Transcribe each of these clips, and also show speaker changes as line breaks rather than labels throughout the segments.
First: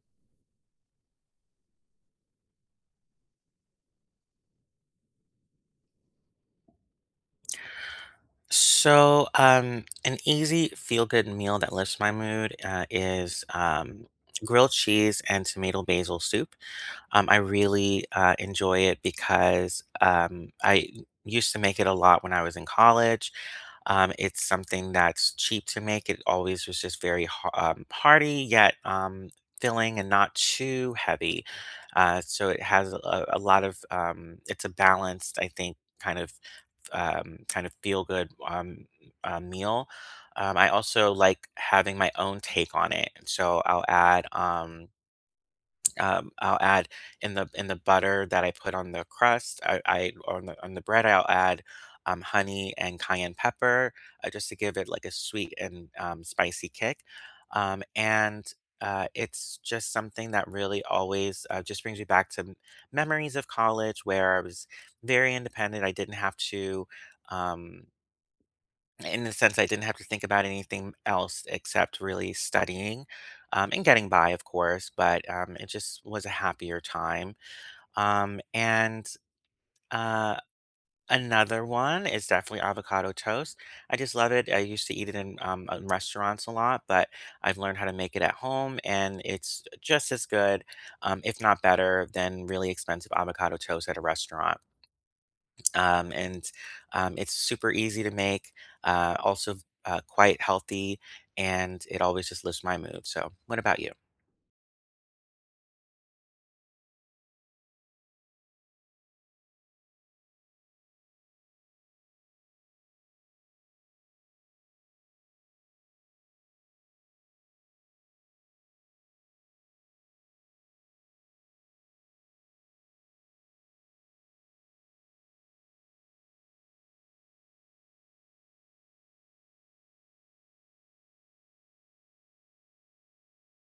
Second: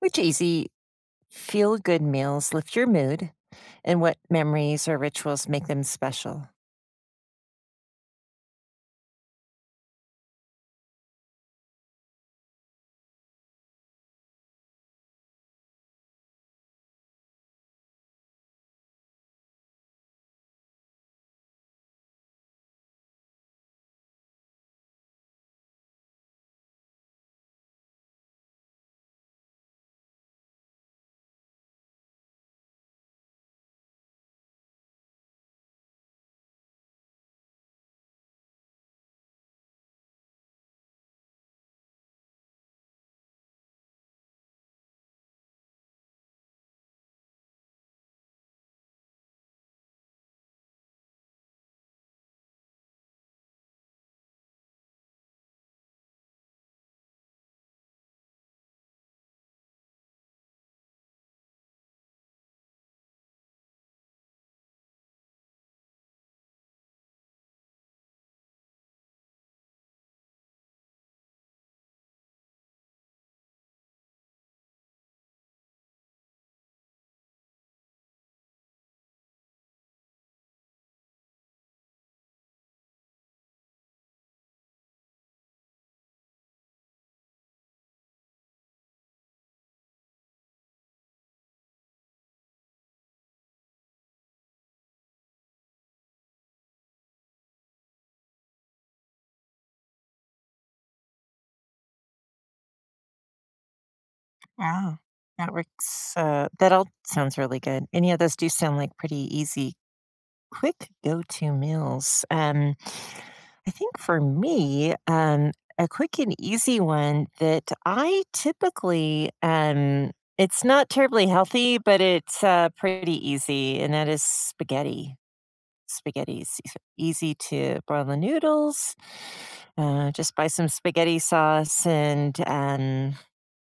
Which easy, feel good meals lift your mood? And what memories or rituals make them special?
So, an easy feel-good meal that lifts my mood is grilled cheese and tomato basil soup. I really enjoy it because I used to make it a lot when I was in college. It's something that's cheap to make. It always was just very hearty, yet filling and not too heavy. So it has a lot of, it's a balanced, I think, kind of feel good meal. I also like having my own take on it. And so I'll add in the butter that I put on the crust. I on the bread I'll add honey and cayenne pepper just to give it like a sweet and spicy kick. And it's just something that really always just brings me back to memories of college where I was very independent. I didn't have to. Um, in the sense I didn't have to think about anything else except really studying and getting by, of course, but it just was a happier time. And uh, another one is definitely avocado toast. I just love it. I used to eat it in restaurants a lot, but I've learned how to make it at home, and it's just as good, if not better, than really expensive avocado toast at a restaurant and it's super easy to make. Also, quite healthy, and it always just lifts my mood. So, what about you?
Wow, that works. That all sounds really good. Any of those do sound like pretty easy, quick go to meals. I think for me, a quick and easy one that I typically, it's not terribly healthy, but it's pretty easy, and that is spaghetti. Spaghetti's easy to boil the noodles. Just buy some spaghetti sauce and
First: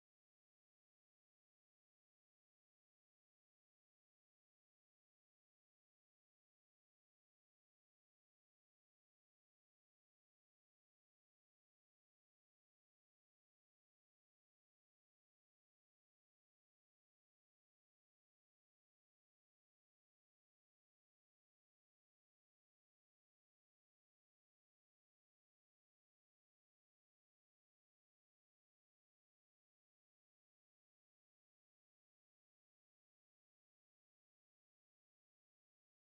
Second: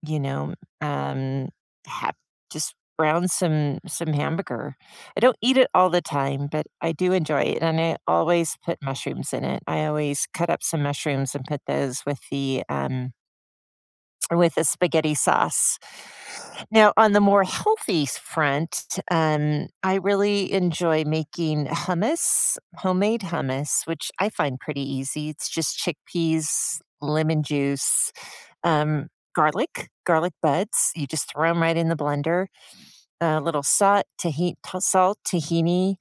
you know, um, have just brown some hamburger. I don't eat it all the time, but I do enjoy it, and I always put mushrooms in it. I always cut up some mushrooms and put those with the with a spaghetti sauce. Now, on the more healthy front, I really enjoy making hummus, homemade hummus, which I find pretty easy. It's just chickpeas, lemon juice, um, garlic, garlic buds. You just throw them right in the blender. A little salt, tahini, salt, tahini,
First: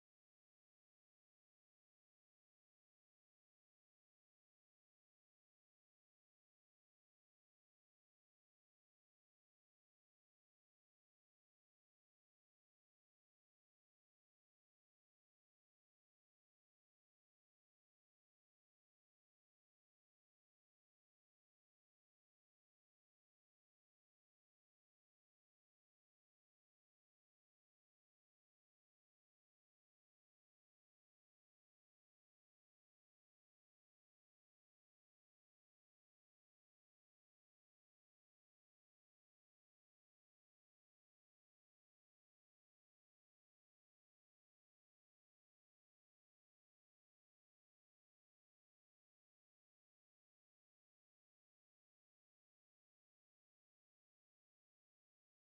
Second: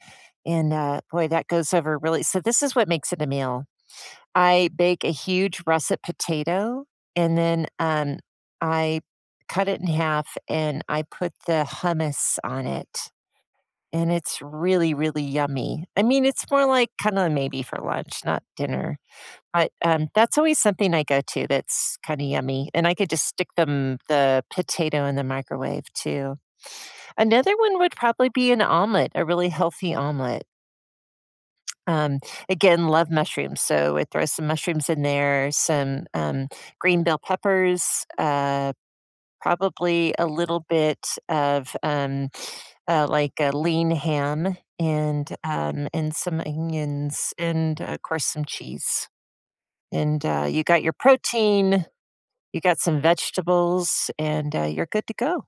and boy, that goes over really. So this is what makes it a meal. I bake a huge russet potato and then, I cut it in half and I put the hummus on it, and it's really, really yummy. I mean, it's more like kinda maybe for lunch, not dinner, but, that's always something I go to that's kinda yummy, and I could just stick them the potato in the microwave too. Another one would probably be an omelet, a really healthy omelet. Um, again, love mushrooms, so I throw some mushrooms in there, some, green bell peppers, probably a little bit of, like, a lean ham and some onions and, of course, some cheese. And, you got your protein, you got some vegetables, and, you're good to go.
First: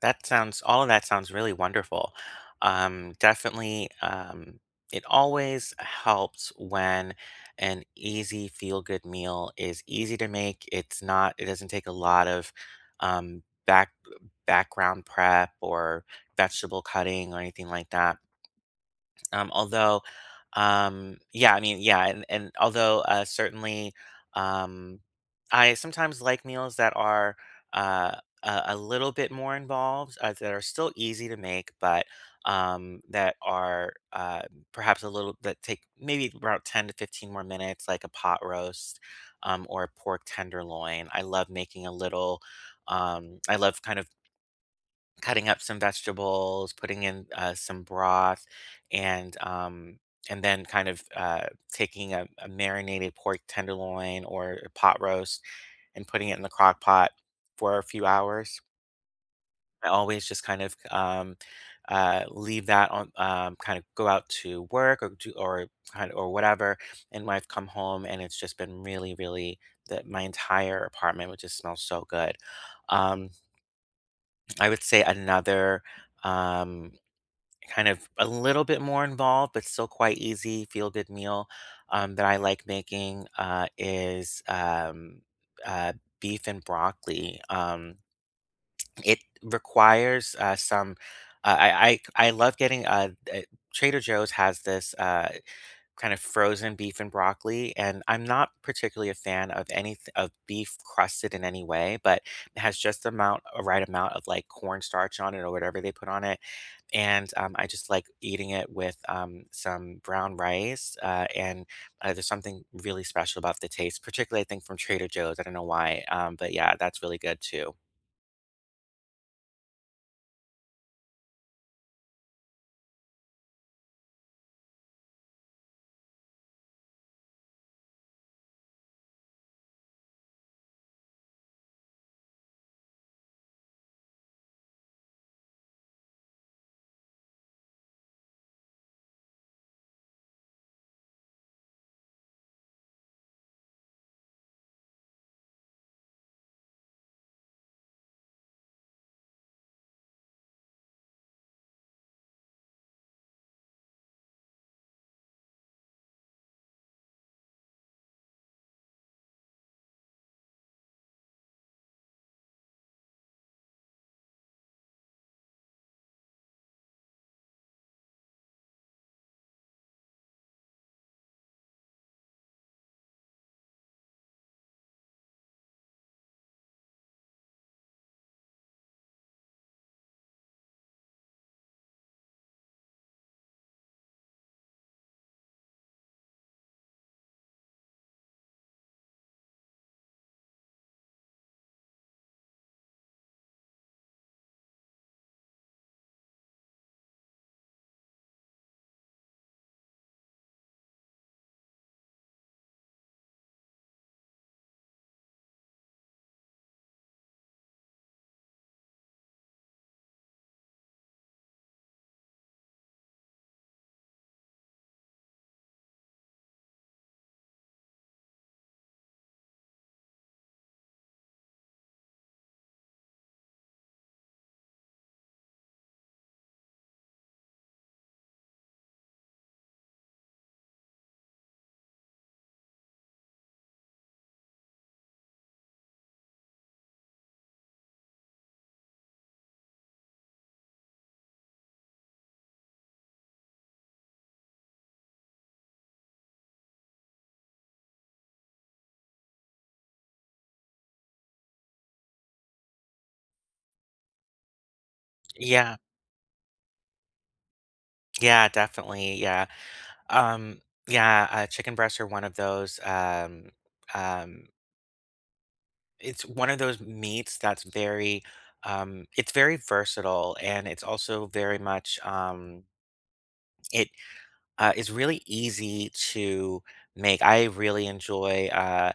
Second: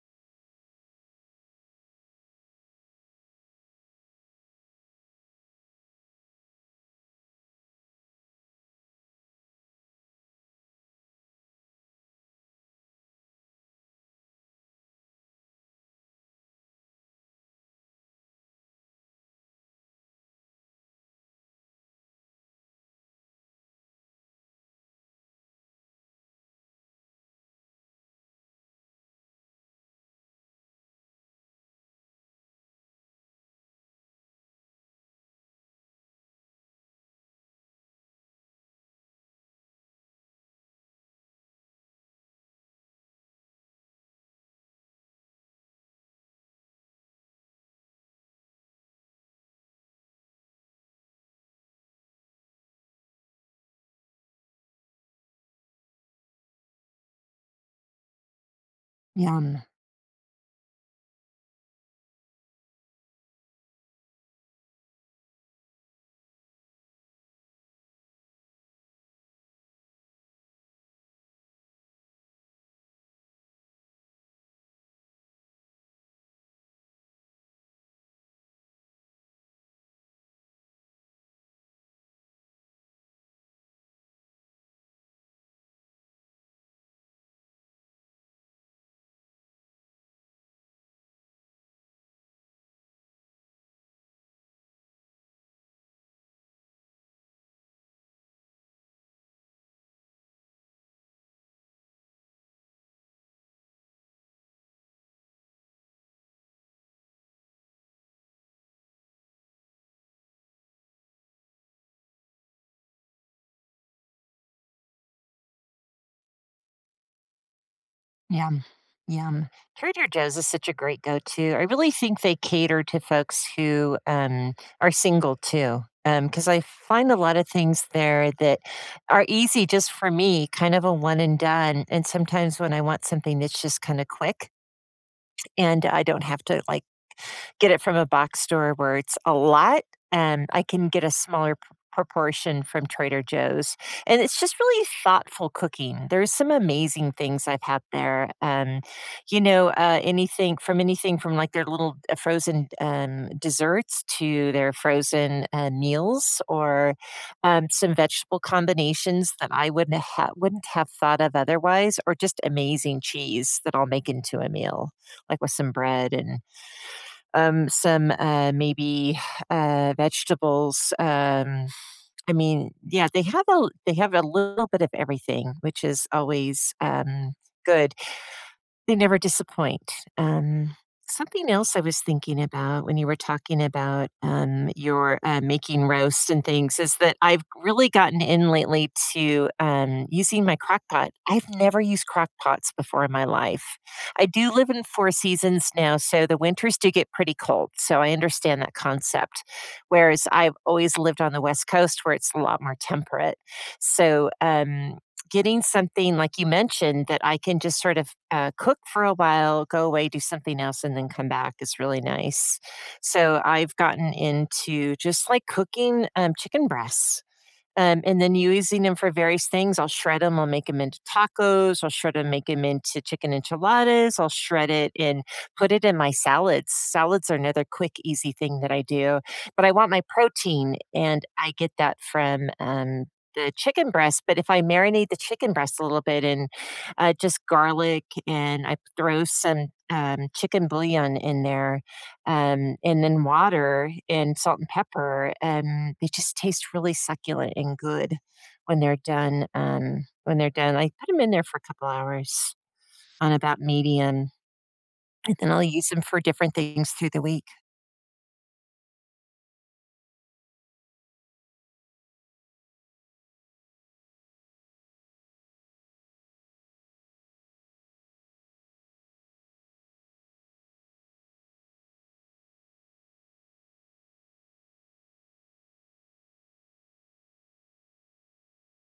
That sounds all of that sounds really wonderful. Definitely, it always helps when an easy feel good meal is easy to make. It's not. It doesn't take a lot of um, back background prep or vegetable cutting or anything like that. Although, yeah, I mean, yeah, and although certainly um, I sometimes like meals that are uh, a little bit more involved, that are still easy to make, but that are perhaps a little that take maybe about 10 to 15 more minutes, like a pot roast or a pork tenderloin. I love making a little. I love kind of cutting up some vegetables, putting in some broth, and um, and then kind of taking a marinated pork tenderloin or a pot roast and putting it in the crock pot for a few hours.
Yum,
I always just kind of leave that on, kind of go out to work or do or kind of, or whatever, and when I've come home and it's just been really, really that my entire apartment would just smell so good. Um, I would say another. Um, Kind of a little bit more involved, but still quite easy feel good meal that I like making is uh, beef and broccoli. It requires some. Uh, I, I love getting Trader Joe's has this kind of frozen beef and broccoli, and I'm not particularly a fan of any of beef crusted in any way, but it has a right amount of like cornstarch on it or whatever they put on it and I just like eating it with some brown rice. And there's something really special about the taste, particularly I think from Trader Joe's. I don't know why, but yeah, that's really good too.
yum. Yum. Trader Joe's is such a great go-to. I really think they cater to folks who, are single too, because I find a lot of things there that are easy just for me, kind of a one and done, and sometimes when I want something that's just kinda quick and I don't have to, like, get it from a box store where it's a lot, and I can get a smaller proportion from Trader Joe's. And it's just really thoughtful cooking. There's some amazing things I've had there. Anything from like their little frozen desserts to their frozen meals or some vegetable combinations that I wouldn't have thought of otherwise, or just amazing cheese that I'll make into a meal, like with some bread and some maybe vegetables. I mean, yeah, they have a little bit of everything, which is always good. They never disappoint. Um, something else I was thinking about when you were talking about your making roast and things is that I've really gotten in lately to using my crock pot. I've never used crock pots before in my life. I do live in four seasons now, so the winters do get pretty cold. So I understand that concept. Whereas I've always lived on the West Coast where it's a lot more temperate. So, getting something like you mentioned that I can just sort of cook for a while, go away, do something else, and then come back is really nice. So I've gotten into just like cooking chicken breasts and then using them for various things. I'll shred them. I'll make them into tacos. I'll shred them, make them into chicken enchiladas. I'll shred it and put it in my salads. Salads are another quick, easy thing that I do. But I want my protein, and I get that from the chicken breast. But if I marinate the chicken breast a little bit and just garlic, and I throw some chicken bouillon in there, and then water and salt and pepper. They just taste really succulent and good when they're done. When they're done, I put them in there for a couple hours on about medium, and then I'll
Yeah,
use them for different things through the week.
yeah, definitely. Yeah. Um, yeah, chicken breasts are one of those. Um, it's one of those meats that's very, it's very versatile and it's also very much, it is really easy to make. I really enjoy. Uh,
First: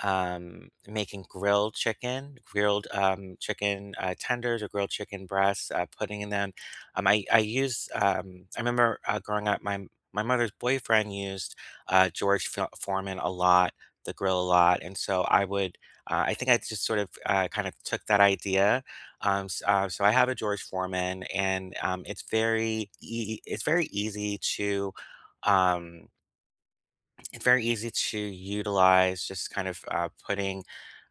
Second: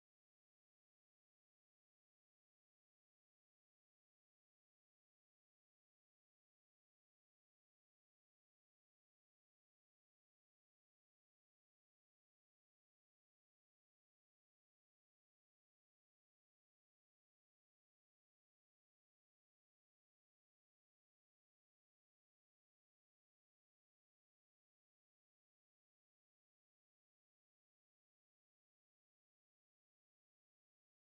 um, Making grilled chicken tenders or grilled chicken breasts, putting in them. I use. I remember growing up, my mother's boyfriend used George Foreman a lot, the grill a lot, and so I would. I think I just sort of kind of took that idea. So I have a George Foreman, and it's very easy to. Um, it's very easy to utilize just kind of putting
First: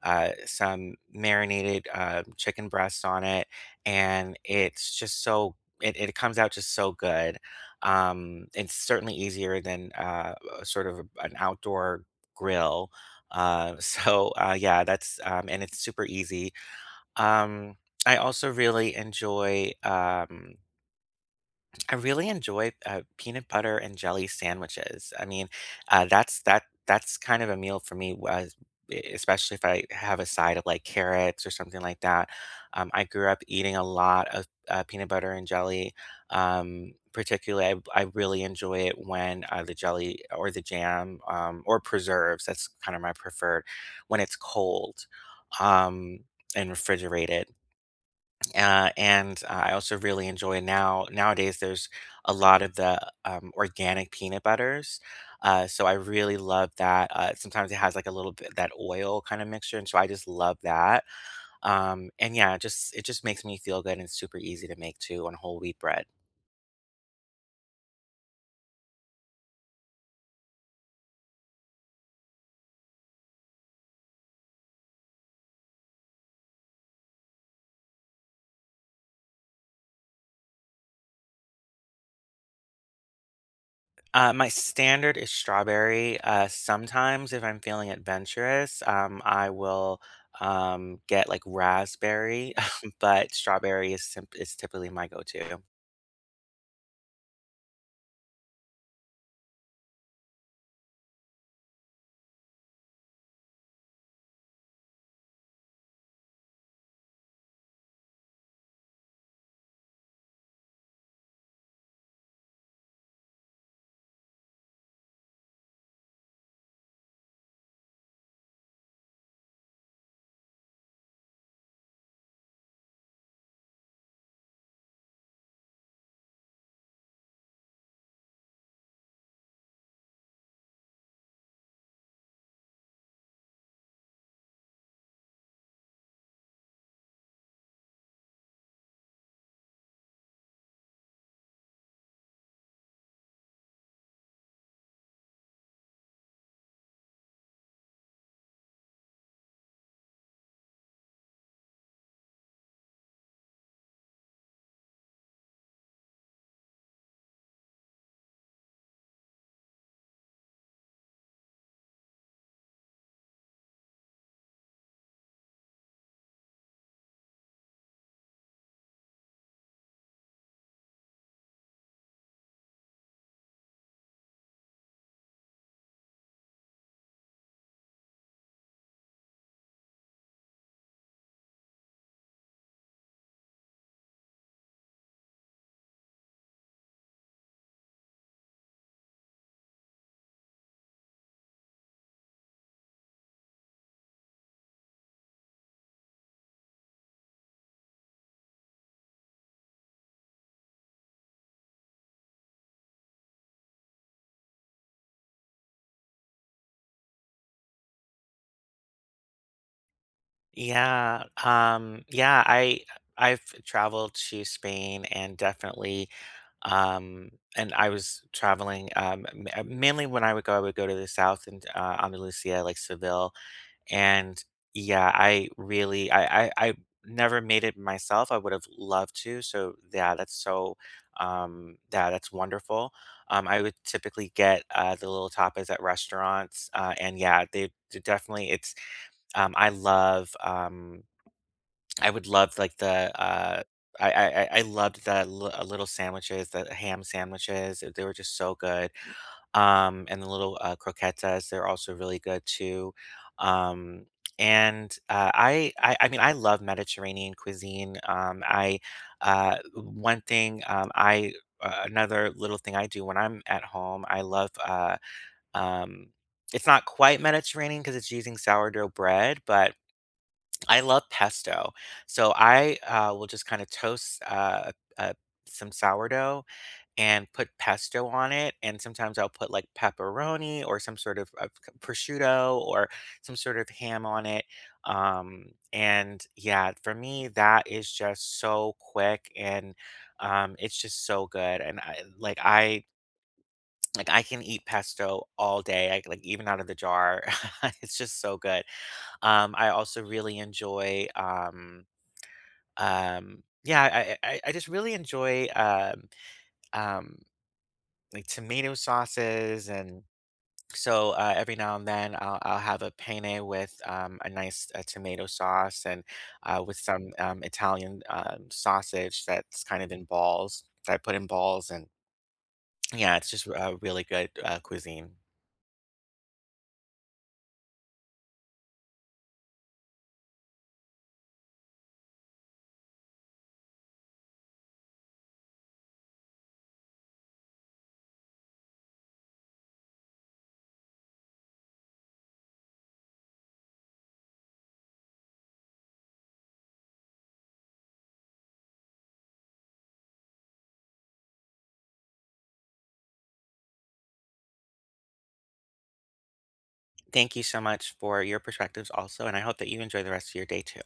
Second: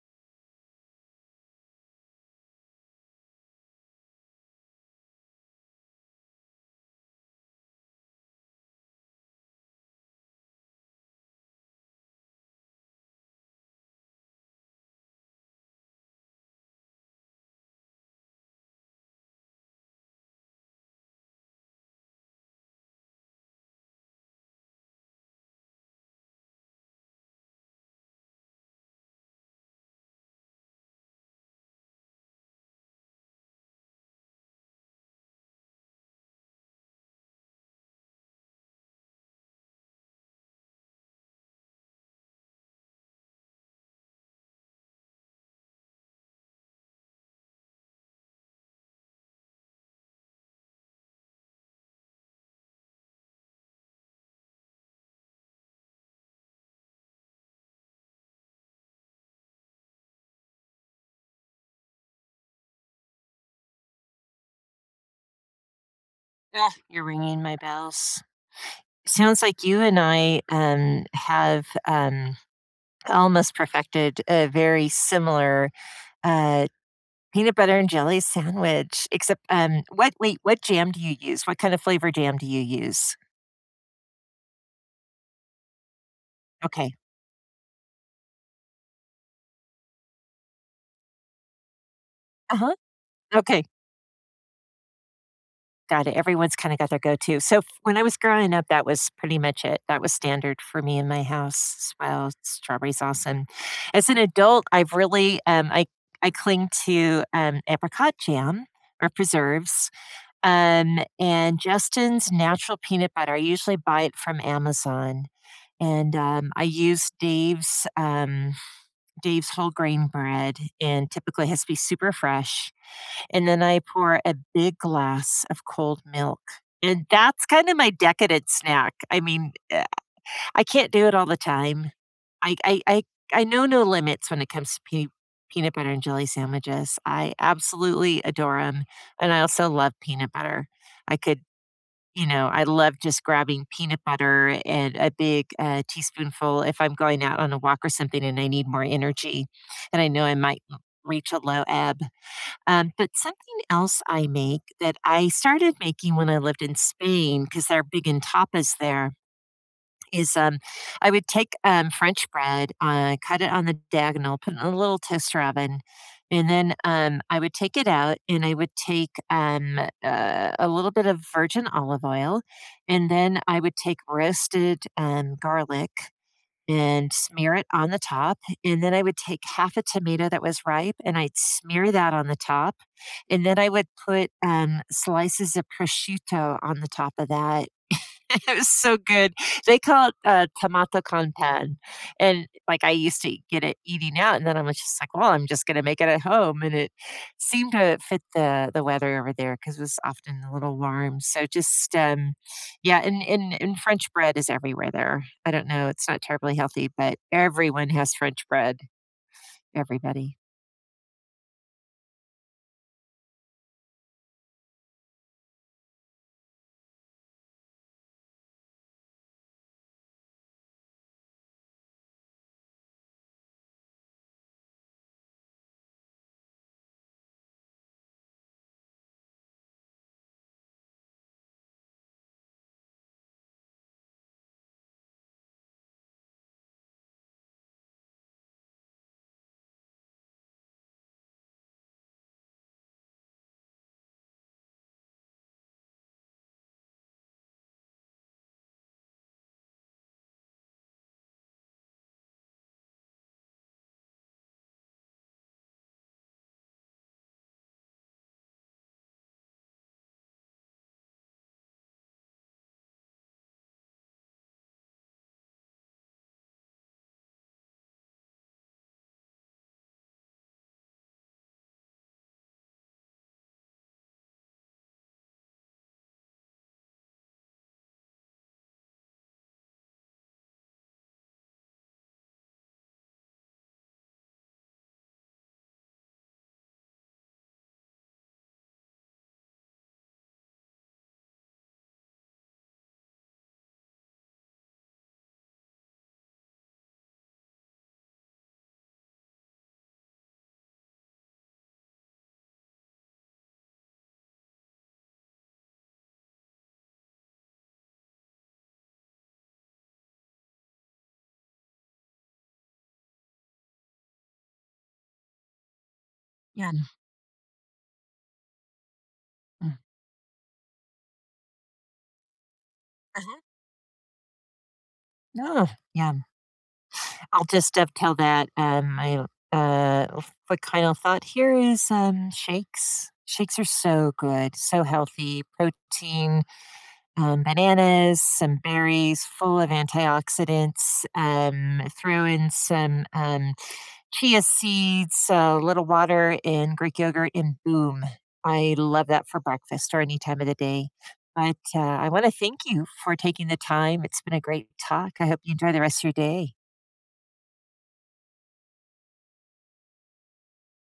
some marinated chicken breast on it and it's just so it comes out just so good it's certainly easier than a sort of an outdoor grill so yeah that's and it's super easy um, I also really enjoy I really enjoy peanut butter and jelly sandwiches. I mean, that's kind of a meal for me, especially if I have a side of like carrots or something like that. I grew up eating a lot of peanut butter and jelly. Particularly, I really enjoy it when the jelly or the jam or preserves. That's kind of my preferred when it's cold um, and refrigerated and I also really enjoy now nowadays. There's a lot of the organic peanut butters, so I really love that. Sometimes it has like a little bit that oil kind of mixture, and so I just love that. And yeah, just it just makes me feel good, and it's super easy to make too on whole wheat bread.
Ah, you're ringing my bells. Sounds like you and I have almost perfected a very similar uh, peanut butter and jelly sandwich. Except, what? Wait, what jam do you use? What kind of flavor jam do you use?
My standard is strawberry.
Okay.
Sometimes, if I'm feeling adventurous, I will get like raspberry,
Uh-huh.
but
Okay.
strawberry is is typically my go-to.
Got it. Everyone's kinda got their go-to. So, f when I was growing up, that was pretty much it. That was standard for me in my house as well, strawberry sauce, and as an adult, I've really, I cling to, apricot jam or preserves, and Justin's natural peanut butter. I usually buy it from Amazon, and, I use Dave's, um, Dave's whole grain bread and typically has to be super fresh. And then I pour a big glass of cold milk. And that's kind of my decadent snack. I mean, I can't do it all the time. I, I, I, I know no limits when it comes to peanut butter and jelly sandwiches. I absolutely adore them. And I also love peanut butter. I could, you know, I love just grabbing peanut butter and a big teaspoonful if I'm going out on a walk or something and I need more energy. And I know I might reach a low ebb. But something else I make that I started making when I lived in Spain because they're big in tapas there is I would take French bread, cut it on the diagonal, put it in a little toaster oven, and then I would take it out and I would take a little bit of virgin olive oil, and then I would take roasted garlic and smear it on the top. And then I would take half a tomato that was ripe and I'd smear that on the top. And then I would put slices of prosciutto on the top of that. It was so good. They call it tomato con pan, and like I used to get it eating out, and then I am just like, well, I'm just gonna make it at home, and it seemed to fit the weather over there because it was often a little warm. So just yeah, and French bread is everywhere there. I don't know, it's not terribly healthy, but everyone has French bread. Everybody.
Yeah, yeah, I've traveled to Spain and definitely, um, and I was traveling mainly when I would go to the south and Andalusia, like Seville, and yeah, I really, I never made it myself. I would have loved to. So, yeah, that's wonderful. I would typically get the little tapas at restaurants, and yeah, they definitely it's I love. I would love like the uh, I loved the little sandwiches, the ham sandwiches. They were just so good. And the little croquetas, they're also really good too. Um and I mean I love Mediterranean cuisine. I one thing I another little thing I do when I'm at home, I love um it's not quite Mediterranean because it's using sourdough bread, but I love pesto. So I will just kind of toast uh, some sourdough and put pesto on it. And sometimes I'll put like pepperoni or some sort of prosciutto or some sort of ham on it. Um, and yeah, for me, that is just so quick and it's just so good. And I, like I like I can eat pesto all day. I, like even out of the jar, it's just so good. I also really enjoy. I just really enjoy, um, like, tomato sauces, and so, every now and then, I'll have a penne with, a nice, tomato sauce and,
Yeah.
with some, Italian, sausage that's
Mm.
kind of in balls that I put in balls, and yeah, it's
Uh-huh.
just, really good, cuisine.
No. Yeah. I'll just dovetail that. I uh, what kind of thought here is shakes. Shakes are so good, so healthy. Protein, bananas, some berries, full of antioxidants. Throw in some chia seeds, a little water, and Greek yogurt, and boom! I love that for breakfast or any time of the day. But I want to thank you for taking the time. It's been a great talk. I hope you enjoy the rest of your day.
Thank you so much for your perspectives also, and I hope that you enjoy the rest of your day too.